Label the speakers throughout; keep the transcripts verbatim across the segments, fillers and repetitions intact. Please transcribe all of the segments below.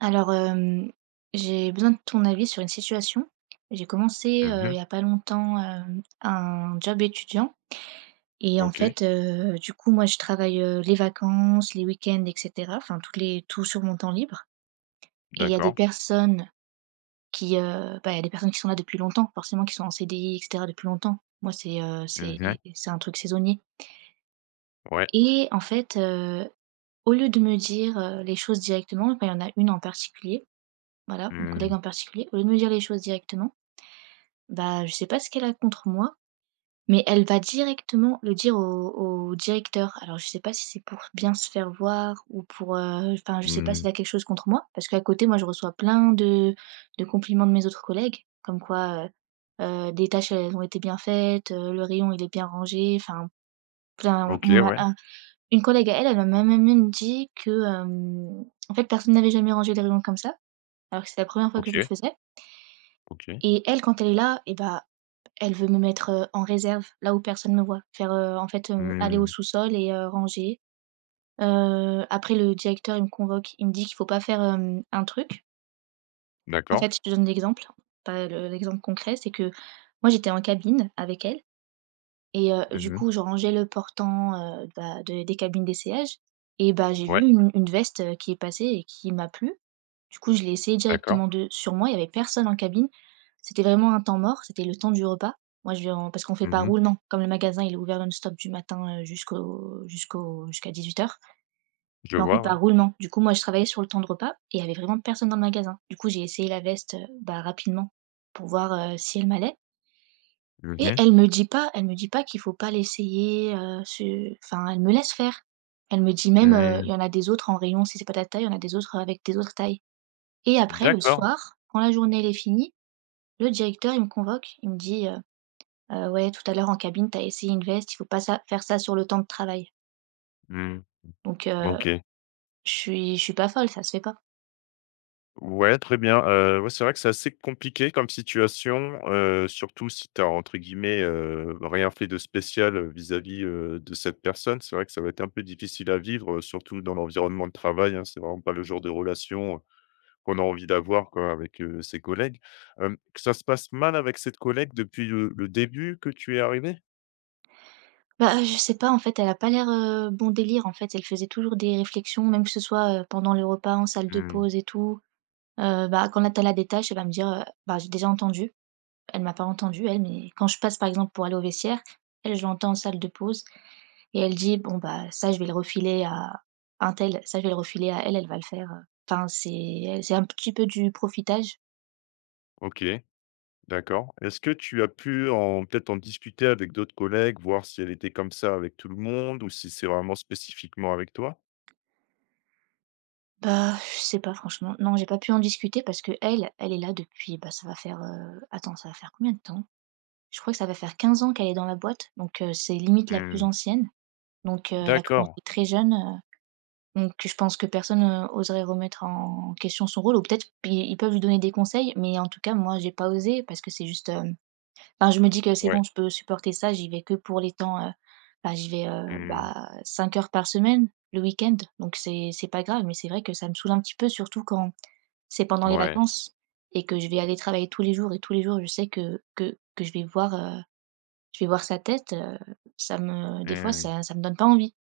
Speaker 1: Alors, hem, j'ai besoin de ton avis sur une situation. J'ai commencé, heu, il
Speaker 2: Mmh.
Speaker 1: y a pas longtemps, hem, un job étudiant et en
Speaker 2: OK,
Speaker 1: fait, heu, du coup, moi, je travaille, heu, les vacances, les week-ends et cetera, enfin, toutes les tout sur mon temps libre et il y a des
Speaker 2: d'accord.
Speaker 1: personnes qui, heu, bah, il y a des personnes qui sont là depuis longtemps, forcément, qui sont en C D I et cetera depuis longtemps. Moi, c'est, heu, c'est
Speaker 2: Mmh.
Speaker 1: c'est un truc saisonnier
Speaker 2: Ouais.
Speaker 1: et en fait, heu, au lieu de me dire, heu, les choses directement, enfin, il y en a une en particulier, voilà, une collègue
Speaker 2: Mmh.
Speaker 1: en particulier, au lieu de me dire les choses directement. Bah, je sais pas ce qu'elle a contre moi, mais elle va directement le dire au au directeur. Alors je sais pas si c'est pour bien se faire voir ou pour, heu, enfin je sais pas
Speaker 2: Mmh.
Speaker 1: s'il a quelque chose contre moi, parce qu'à côté moi je reçois plein de de compliments de mes autres collègues, comme quoi, heu heu, des tâches elles ont été bien faites, heu, le rayon il est bien rangé, enfin plein on
Speaker 2: OK,
Speaker 1: m'a
Speaker 2: ouais.
Speaker 1: un une collègue à elle, elle m'a même dit que, hem, en fait personne n'avait jamais rangé les rayons comme ça, alors que c'est la première fois que je le
Speaker 2: OK,
Speaker 1: faisais.
Speaker 2: OK.
Speaker 1: Et elle quand elle est là et bah elle veut me mettre, heu, en réserve, là où personne ne me voit. Faire, heu, en fait, heu, aller au
Speaker 2: Mmh.
Speaker 1: sous-sol et heu, ranger. Heu, après le directeur, il me convoque, il me dit qu'il faut pas faire, hem, un truc. En
Speaker 2: D'accord.
Speaker 1: fait, je te donne l'exemple, pas le l'exemple concret, c'est que moi, j'étais en cabine avec elle et heu, du
Speaker 2: Mmh.
Speaker 1: coup, je rangeais le portant, heu, bah, de des cabines d'essayage et bah, j'ai vu
Speaker 2: Ouais,
Speaker 1: une une veste, heu, qui est passée et qui m'a plu. Du coup, je l'ai essayée
Speaker 2: d'accord.
Speaker 1: directement de sur moi, il y avait personne en cabine. C'était vraiment un temps mort, c'était le temps du repas. Moi, je viens parce qu'on fait pas
Speaker 2: Mmh.
Speaker 1: roulement, comme le magasin, il est ouvert non-stop du matin, heu, jusqu'au jusqu'au jusqu'à dix-huit heures.
Speaker 2: Je
Speaker 1: Mais on fait
Speaker 2: vois,
Speaker 1: pas
Speaker 2: ouais.
Speaker 1: roulement. Du coup, moi, je travaillais sur le temps de repas et il y avait vraiment personne dans le magasin. Du coup, j'ai essayé la veste, heu, bah, rapidement pour voir, heu, si elle m'allait
Speaker 2: Mmh
Speaker 1: et
Speaker 2: mh.
Speaker 1: elle me dit pas elle me dit pas qu'il faut pas l'essayer, heu, ce enfin, elle me laisse faire. Elle me dit même, heu: «Il
Speaker 2: Mmh.
Speaker 1: y en a des autres en rayon, si c'est pas ta taille, il y en a des autres avec des autres tailles» et après le
Speaker 2: D'accord.
Speaker 1: soir, quand la journée elle est finie, le directeur il me convoque, il me dit, heu: «Heu, ouais, tout à l'heure en cabine, t'as essayé une veste, il faut pas ça faire ça sur le temps de travail».
Speaker 2: Mmh.
Speaker 1: Donc heu,
Speaker 2: OK.
Speaker 1: je suis je suis pas folle, ça se fait pas.
Speaker 2: Ouais, très bien. Heu, ouais, c'est vrai que c'est assez compliqué comme situation, heu, surtout si tu as entre guillemets, heu, rien fait de spécial, heu, vis-à-vis, heu, de cette personne. C'est vrai que ça va être un peu difficile à vivre, heu, surtout dans l'environnement de travail, hein. C'est vraiment pas le genre de relation qu'on a envie d'avoir quoi avec, heu, ses collègues. Hem, que ça se passe mal avec cette collègue depuis le le début que tu es arrivé.
Speaker 1: Bah, je sais pas en fait, elle a pas l'air, heu, bon délire en fait, elle faisait toujours des réflexions, même que ce soit, heu, pendant les repas, en salle de
Speaker 2: Mmh,
Speaker 1: pause et tout. Heu, bah, quand elle a as la détâche, elle va me dire, heu: «Bah, j'ai déjà entendu». Elle m'a pas entendue elle, mais quand je passe par exemple pour aller au vestiaire, elle, je l'entends en salle de pause et elle dit: «Bon, bah, ça je vais le refiler à un tel. Ça je vais le refiler à elle, elle va le faire», enfin c'est c'est un petit peu du profitage.
Speaker 2: OK, d'accord. Est-ce que tu as pu en peut-être en discuter avec d'autres collègues, voir si elle était comme ça avec tout le monde ou si c'est vraiment spécifiquement avec toi?
Speaker 1: Bah, je sais pas franchement. Non, j'ai pas pu en discuter parce que elle elle est là depuis, bah, ça va faire, heu, attends, ça va faire combien de temps? Je crois que ça va faire quinze ans qu'elle est dans la boîte, donc heu, c'est limite la plus
Speaker 2: Mmh,
Speaker 1: ancienne, donc heu, elle a commencé
Speaker 2: d'accord.
Speaker 1: très jeune, euh, Donc je pense que personne, heu, oserait remettre en question son rôle ou peut-être ils ils peuvent lui donner des conseils, mais en tout cas moi j'ai pas osé parce que c'est juste, hem, enfin je me dis que c'est
Speaker 2: Ouais.
Speaker 1: bon je peux supporter ça, j'y vais que pour les temps, heu, bah j'y vais, heu,
Speaker 2: Mmh,
Speaker 1: bah 5 heures par semaine le week-end donc c'est c'est pas grave. Mais c'est vrai que ça me saoule un petit peu surtout quand c'est pendant les
Speaker 2: mouais.
Speaker 1: vacances et que je vais aller travailler tous les jours et tous les jours je sais que que que je vais voir, heu, je vais voir sa tête, heu, ça me des fois
Speaker 2: Mmh.
Speaker 1: ça ça me donne pas envie.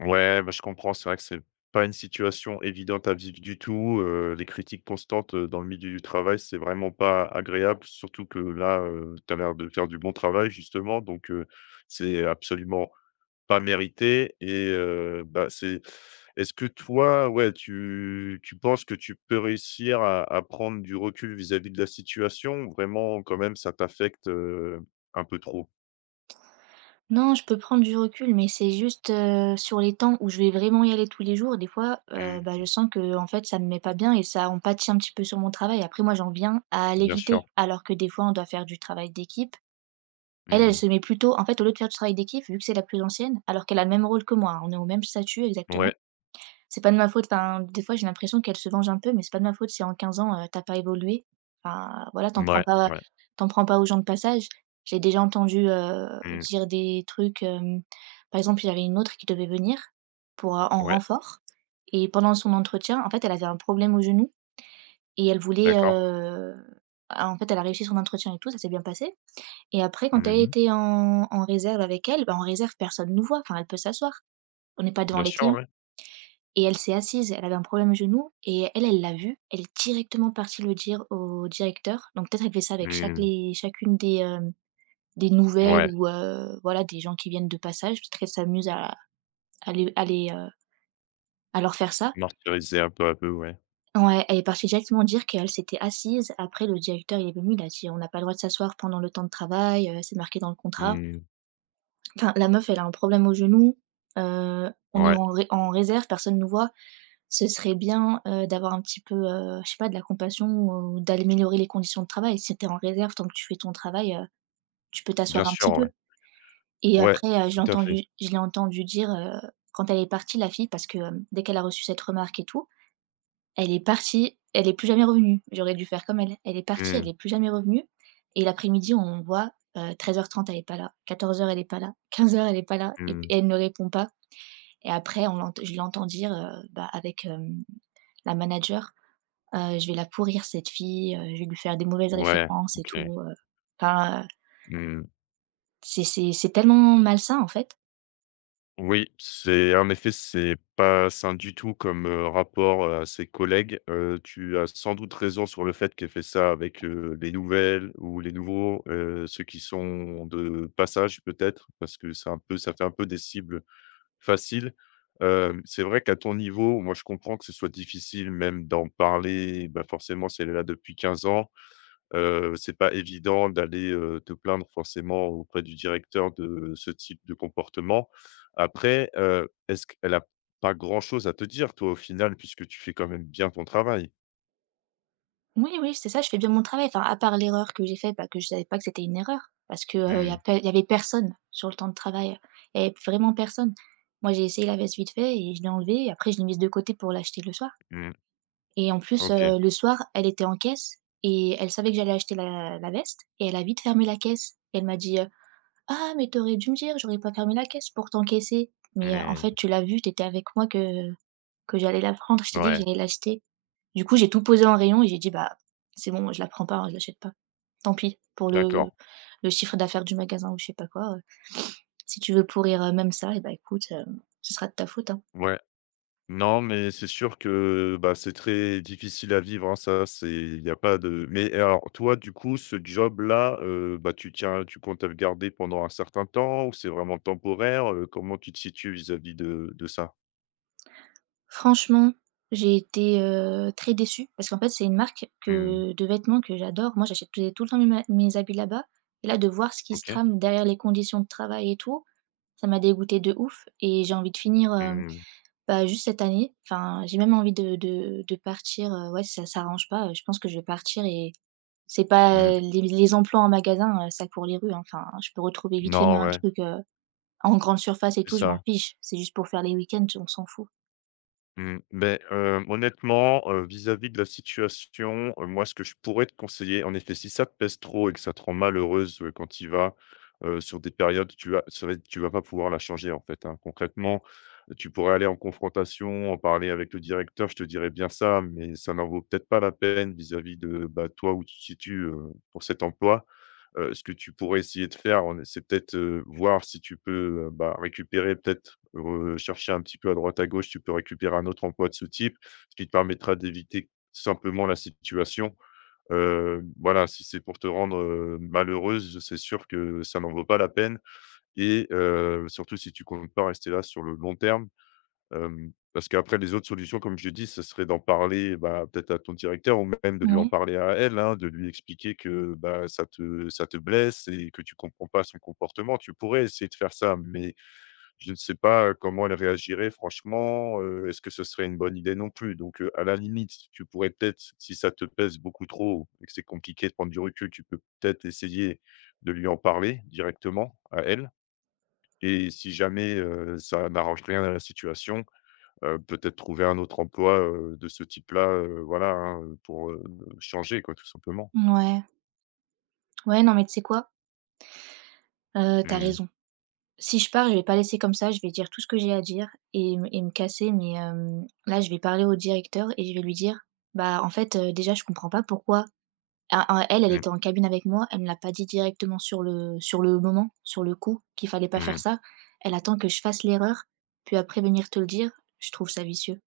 Speaker 2: Ouais, bah, je comprends. C'est vrai que c'est pas une situation évidente à vivre du tout. Euh, les critiques constantes euh, dans le milieu du travail, c'est vraiment pas agréable. Surtout que là, tu as l'air de faire du bon travail, justement. Donc, euh, c'est absolument pas mérité. Et euh, bah, c'est. Est-ce que toi, ouais, tu, tu penses que tu peux réussir à, à prendre du recul vis-à-vis de la situation ou vraiment, quand même, ça t'affecte euh, un peu trop?
Speaker 1: Non, je peux prendre du recul, mais c'est juste, heu, sur les temps où je vais vraiment y aller tous les jours, des fois, heu, bah,
Speaker 2: Mm,
Speaker 1: je sens que en fait, ça me met pas bien et ça en pâtit un petit peu sur mon travail. Après moi, j'en viens à
Speaker 2: bien
Speaker 1: l'éviter,
Speaker 2: sûr.
Speaker 1: alors que des fois, on doit faire du travail d'équipe. Elle, elle
Speaker 2: Mm,
Speaker 1: se met plutôt en fait, au lieu de faire du travail d'équipe, vu que c'est la plus ancienne, alors qu'elle a le même rôle que moi, hein, on est au même statut exactement,
Speaker 2: ouais,
Speaker 1: c'est pas de ma faute, enfin, des fois, j'ai l'impression qu'elle se venge un peu, mais c'est pas de ma faute si en quinze ans, heu, tu pas évolué. Enfin, voilà, t'en prends
Speaker 2: ouais,
Speaker 1: pas
Speaker 2: ouais.
Speaker 1: t'en prends pas aux gens de passage. J'ai déjà entendu, heu,
Speaker 2: Mm,
Speaker 1: dire des trucs, hem, par exemple, il y avait une autre qui devait venir pour, heu, en
Speaker 2: ouais.
Speaker 1: renfort et pendant son entretien, en fait, elle avait un problème au genou et elle voulait,
Speaker 2: D'accord.
Speaker 1: heu, en fait, elle a réussi son entretien et tout, ça s'est bien passé et après quand elle
Speaker 2: Mmh.
Speaker 1: était en en réserve avec elle, bah, en réserve, personne nous voit, enfin, elle peut s'asseoir. On n'est pas devant
Speaker 2: Bien
Speaker 1: les
Speaker 2: sûr,
Speaker 1: clients.
Speaker 2: ouais.
Speaker 1: Et elle s'est assise, elle avait un problème au genou et elle, elle l'a vu, elle est directement partie le dire au directeur. Donc peut-être elle fait ça avec chaque
Speaker 2: Mmh.
Speaker 1: les chacune des, hem, des nouvelles
Speaker 2: Ouais,
Speaker 1: ou heu, voilà, des gens qui viennent de passage, peut-être qu'elle s'amuse à à les à les, heu, à leur faire ça.
Speaker 2: martyriser un peu à peu, ouais.
Speaker 1: Ouais, elle est partie directement dire qu'elle s'était assise. Après le directeur, il est venu, il a dit: «On n'a pas le droit de s'asseoir pendant le temps de travail, heu, c'est marqué dans le contrat».
Speaker 2: Mmh.
Speaker 1: Enfin, la meuf, elle a un problème au genou, heu, on est
Speaker 2: Ouais,
Speaker 1: en ré en réserve, personne ne nous voit. Ce serait bien, heu, d'avoir un petit peu, heu, je sais pas, de la compassion ou d'améliorer les conditions de travail. Si t'es en réserve, tant que tu fais ton travail, heu, tu peux
Speaker 2: bien
Speaker 1: t'asseoir un
Speaker 2: sûr,
Speaker 1: petit
Speaker 2: ouais.
Speaker 1: peu et
Speaker 2: Ouais,
Speaker 1: après, heu, je l'ai
Speaker 2: tout à fait.
Speaker 1: entendu je l'ai entendu dire, heu, quand elle est partie la fille parce que, hem, dès qu'elle a reçu cette remarque et tout, elle est partie, elle est plus jamais revenue. J'aurais dû faire comme elle. Elle est partie, elle
Speaker 2: Mmh.
Speaker 1: est plus jamais revenue et l'après-midi, on voit, euh, treize heures trente elle est pas là, quatorze heures elle est pas là, quinze heures elle est pas là et
Speaker 2: Mmh.
Speaker 1: et elle ne répond pas et après on l'ent je l'entends dire, heu, bah, avec, hem, la manager. Heu, je vais la pourrir cette fille, heu, je vais lui faire des mauvaises
Speaker 2: Ouais,
Speaker 1: références et
Speaker 2: OK.
Speaker 1: tout, heu, enfin, heu,
Speaker 2: Mmh.
Speaker 1: c'est c'est c'est tellement malsain en fait.
Speaker 2: Oui, c'est en effet, c'est pas sain du tout comme, heu, rapport, heu, à ses collègues. Heu, tu as sans doute raison sur le fait qu'elle fait ça avec, heu, les nouvelles ou les nouveaux, heu, ceux qui sont de passage peut-être, parce que c'est un peu ça fait un peu des cibles facile. Hem, c'est vrai qu'à ton niveau, moi, je comprends que ce soit difficile même d'en parler, bah, forcément, c'est là depuis quinze ans, heu, c'est pas évident d'aller, heu, te plaindre forcément auprès du directeur de ce type de comportement. Après, heu, est-ce qu'elle a pas grand-chose à te dire, toi, au final, puisque tu fais quand même bien ton travail?
Speaker 1: Oui, oui, c'est ça, je fais bien mon travail, enfin, à part l'erreur que j'ai faite, bah, que je savais pas que c'était une erreur parce que, heu, il y a
Speaker 2: Mmh,
Speaker 1: pas y avait personne sur le temps de travail. Il y avait vraiment personne. Moi, j'ai essayé la veste vite fait et je l'ai enlevée et après je l'ai mise de côté pour l'acheter le soir
Speaker 2: mmh,
Speaker 1: et en plus, heu,
Speaker 2: OK.
Speaker 1: le soir, elle était en caisse et elle savait que j'allais acheter la la veste et elle a vite fermé la caisse et elle m'a dit, euh, «Ah mais t'aurais dû me dire, j'aurais pas fermé la caisse pour t'encaisser». Mais, heu, en fait,
Speaker 2: Mmh,
Speaker 1: tu l'as vu, t'étais avec moi que que j'allais la prendre, je t'ai dit que
Speaker 2: ouais,
Speaker 1: j'allais l'acheter. Du coup, j'ai tout posé en rayon et j'ai dit: «Bah, c'est bon, je la prends pas, hein, je l'achète pas. Tant pis pour le
Speaker 2: d'accord.
Speaker 1: le chiffre d'affaires du magasin» ou je sais pas quoi, heu. Si tu veux pourrir, heu, même ça et bah, écoute, heu, ce sera de ta faute, hein.
Speaker 2: Ouais. Non, mais c'est sûr que, bah, c'est très difficile à vivre, hein, ça, c'est il n'y a pas de mais alors toi, du coup, ce job-là, heu, bah, tu tiens tu comptes le garder pendant un certain temps ou c'est vraiment temporaire? Heu, comment tu te situes vis-à-vis de de ça?
Speaker 1: Franchement, j'ai été, heu, très déçue parce qu'en fait, c'est une marque
Speaker 2: Mmh,
Speaker 1: que de vêtements que j'adore. Moi, j'achète tout tout le temps mes ma mes habits là-bas et là, de voir ce qui se
Speaker 2: OK.
Speaker 1: trame derrière les conditions de travail et tout, ça m'a dégoûté de ouf et j'ai envie de finir, hem,
Speaker 2: Mmh,
Speaker 1: bah, juste cette année. Enfin, j'ai même envie de de de partir, heu, ouais, si ça s'arrange pas, heu, je pense que je vais partir et c'est pas
Speaker 2: mmh.
Speaker 1: euh, les les emplois en magasin, heu, ça court les rues, hein. Enfin, je peux retrouver vite fait
Speaker 2: Non,
Speaker 1: même un
Speaker 2: ouais,
Speaker 1: truc, heu en grande surface et
Speaker 2: c'est
Speaker 1: tout, je m'en
Speaker 2: ça.
Speaker 1: fiche, c'est juste pour faire les week-ends, on s'en fout.
Speaker 2: Mmh, beh, heu, honnêtement, heu, vis-à-vis de la situation, heu, moi, ce que je pourrais te conseiller, en effet, si ça te pèse trop et que ça te rend malheureuse, heu, quand tu y vas, heu, sur des périodes, tu vas ça va être tu vas pas pouvoir la changer, en fait, hein. Concrètement, tu pourrais aller en confrontation, en parler avec le directeur, je te dirais bien ça, mais ça n'en vaut peut-être pas la peine vis-à-vis de, bah, toi, où tu te situes, heu, pour cet emploi. Heu, ce que tu pourrais essayer de faire, en c'est peut-être, heu, voir si tu peux, heu, bah, récupérer peut-être, heu, chercher un petit peu à droite à gauche, tu peux récupérer un autre emploi de ce type, ce qui te permettra d'éviter simplement la situation. Heu, voilà, si c'est pour te rendre, heu, malheureuse, c'est sûr que ça n'en vaut pas la peine et heu, surtout si tu comptes pas rester là sur le long terme. Hem, parce qu'après les autres solutions, comme je dis, ce serait d'en parler, bah, peut-être à ton directeur ou même de lui en
Speaker 1: Ouais,
Speaker 2: parler à elle, hein, de lui expliquer que, bah, ça te ça te blesse et que tu comprends pas son comportement. Tu pourrais essayer de faire ça, mais je ne sais pas comment elle réagirait franchement, heu, est-ce que ce serait une bonne idée non plus? Donc, heu, à la limite, tu pourrais peut-être, si ça te pèse beaucoup trop et que c'est compliqué de prendre du recul, tu peux peut-être essayer de lui en parler directement à elle et si jamais, heu, ça n'arrange rien à la situation. Heu, peut-être trouver un autre emploi, heu, de ce type-là, heu, voilà, hein, heu, pour, heu, changer quoi, tout simplement.
Speaker 1: ouais, ouais, non, mais tu sais quoi? Heu, tu
Speaker 2: Mmh
Speaker 1: raison. Si je pars, je vais pas laisser comme ça, je vais dire tout ce que j'ai à dire et me et me casser, mais hem, là, je vais parler au directeur et je vais lui dire: «Bah, en fait, heu, déjà, je comprends pas pourquoi». Ah, ah, elle, elle
Speaker 2: mh.
Speaker 1: était en cabine avec moi, elle me l'a pas dit directement sur le sur le moment, sur le coup, qu'il fallait pas faire
Speaker 2: Mmh.
Speaker 1: ça. Elle attend que je fasse l'erreur, puis après venir te le dire. Je trouve ça vicieux,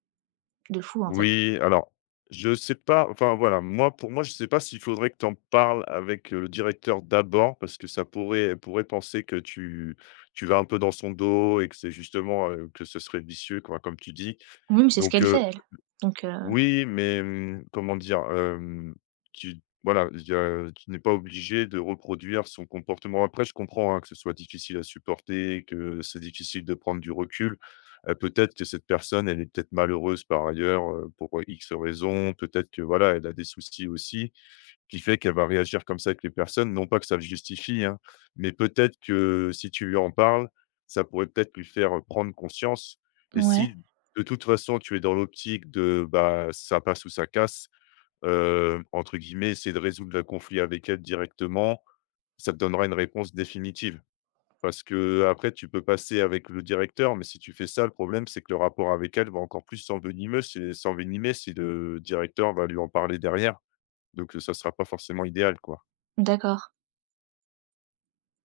Speaker 1: de fou, en fait.
Speaker 2: Oui, alors, je sais pas, enfin voilà, moi, pour moi, je sais pas s'il faudrait que tu en parles avec, heu, le directeur d'abord parce que ça pourrait elle pourrait penser que tu tu vas un peu dans son dos et que c'est justement, heu, que ce serait vicieux quoi, comme tu dis.
Speaker 1: Oui, mais c'est ce
Speaker 2: Donc
Speaker 1: qu'elle
Speaker 2: euh,
Speaker 1: fait, elle. Donc heu,
Speaker 2: oui, mais mmh, comment dire? Hem, tu Voilà, il y a tu n'es pas obligé de reproduire son comportement. Après, je comprends, hein, que ce soit difficile à supporter, que c'est difficile de prendre du recul. Heu, peut-être que cette personne, elle est peut-être malheureuse par ailleurs, heu, pour X raisons. Peut-être que voilà, elle a des soucis aussi qui fait qu'elle va réagir comme ça avec les personnes. Non pas que ça le justifie, hein, mais peut-être que si tu lui en parles, ça pourrait peut-être lui faire, prendre conscience et
Speaker 1: ouais,
Speaker 2: si de toute façon tu es dans l'optique de, bah, ça passe ou ça casse, heu, entre guillemets, c'est de résoudre le conflit avec elle directement, ça te donnera une réponse définitive. Parce que après, tu peux passer avec le directeur, mais si tu fais ça, le problème c'est que le rapport avec elle va encore plus s'envenimer c'est s'envenimer si le directeur va lui en parler derrière, donc, heu, ça ne sera pas forcément idéal, quoi.
Speaker 1: d'accord.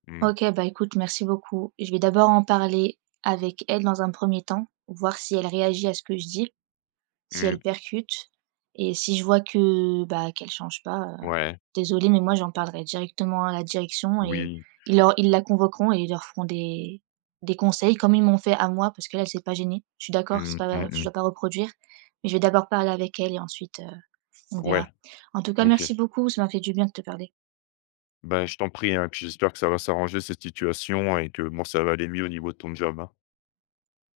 Speaker 2: Mmh.
Speaker 1: OK, bah, écoute, merci beaucoup. Je vais d'abord en parler avec elle dans un premier temps, voir si elle réagit à ce que je dis. Si elle
Speaker 2: Mmh.
Speaker 1: percute et si je vois que, bah, qu'elle change pas, heu,
Speaker 2: Ouais.
Speaker 1: désolée, mais moi j'en parlerai directement à la direction et
Speaker 2: Oui.
Speaker 1: ils leur ils la convoqueront et ils leur feront des des conseils comme ils m'ont fait à moi parce qu'elle, elle s'est pas gênée. Je suis d'accord, c'est
Speaker 2: Mmh. Mmh
Speaker 1: pas je
Speaker 2: mh.
Speaker 1: dois pas reproduire, mais je vais d'abord parler avec elle et ensuite, heu, on
Speaker 2: Ouais.
Speaker 1: verra. En tout cas,
Speaker 2: OK.
Speaker 1: merci beaucoup, ça m'a fait du bien de te parler.
Speaker 2: Bah, je t'en prie, hein, puis j'espère que ça va s'arranger cette situation et que, bon, ça va aller mieux au niveau de ton job, hein.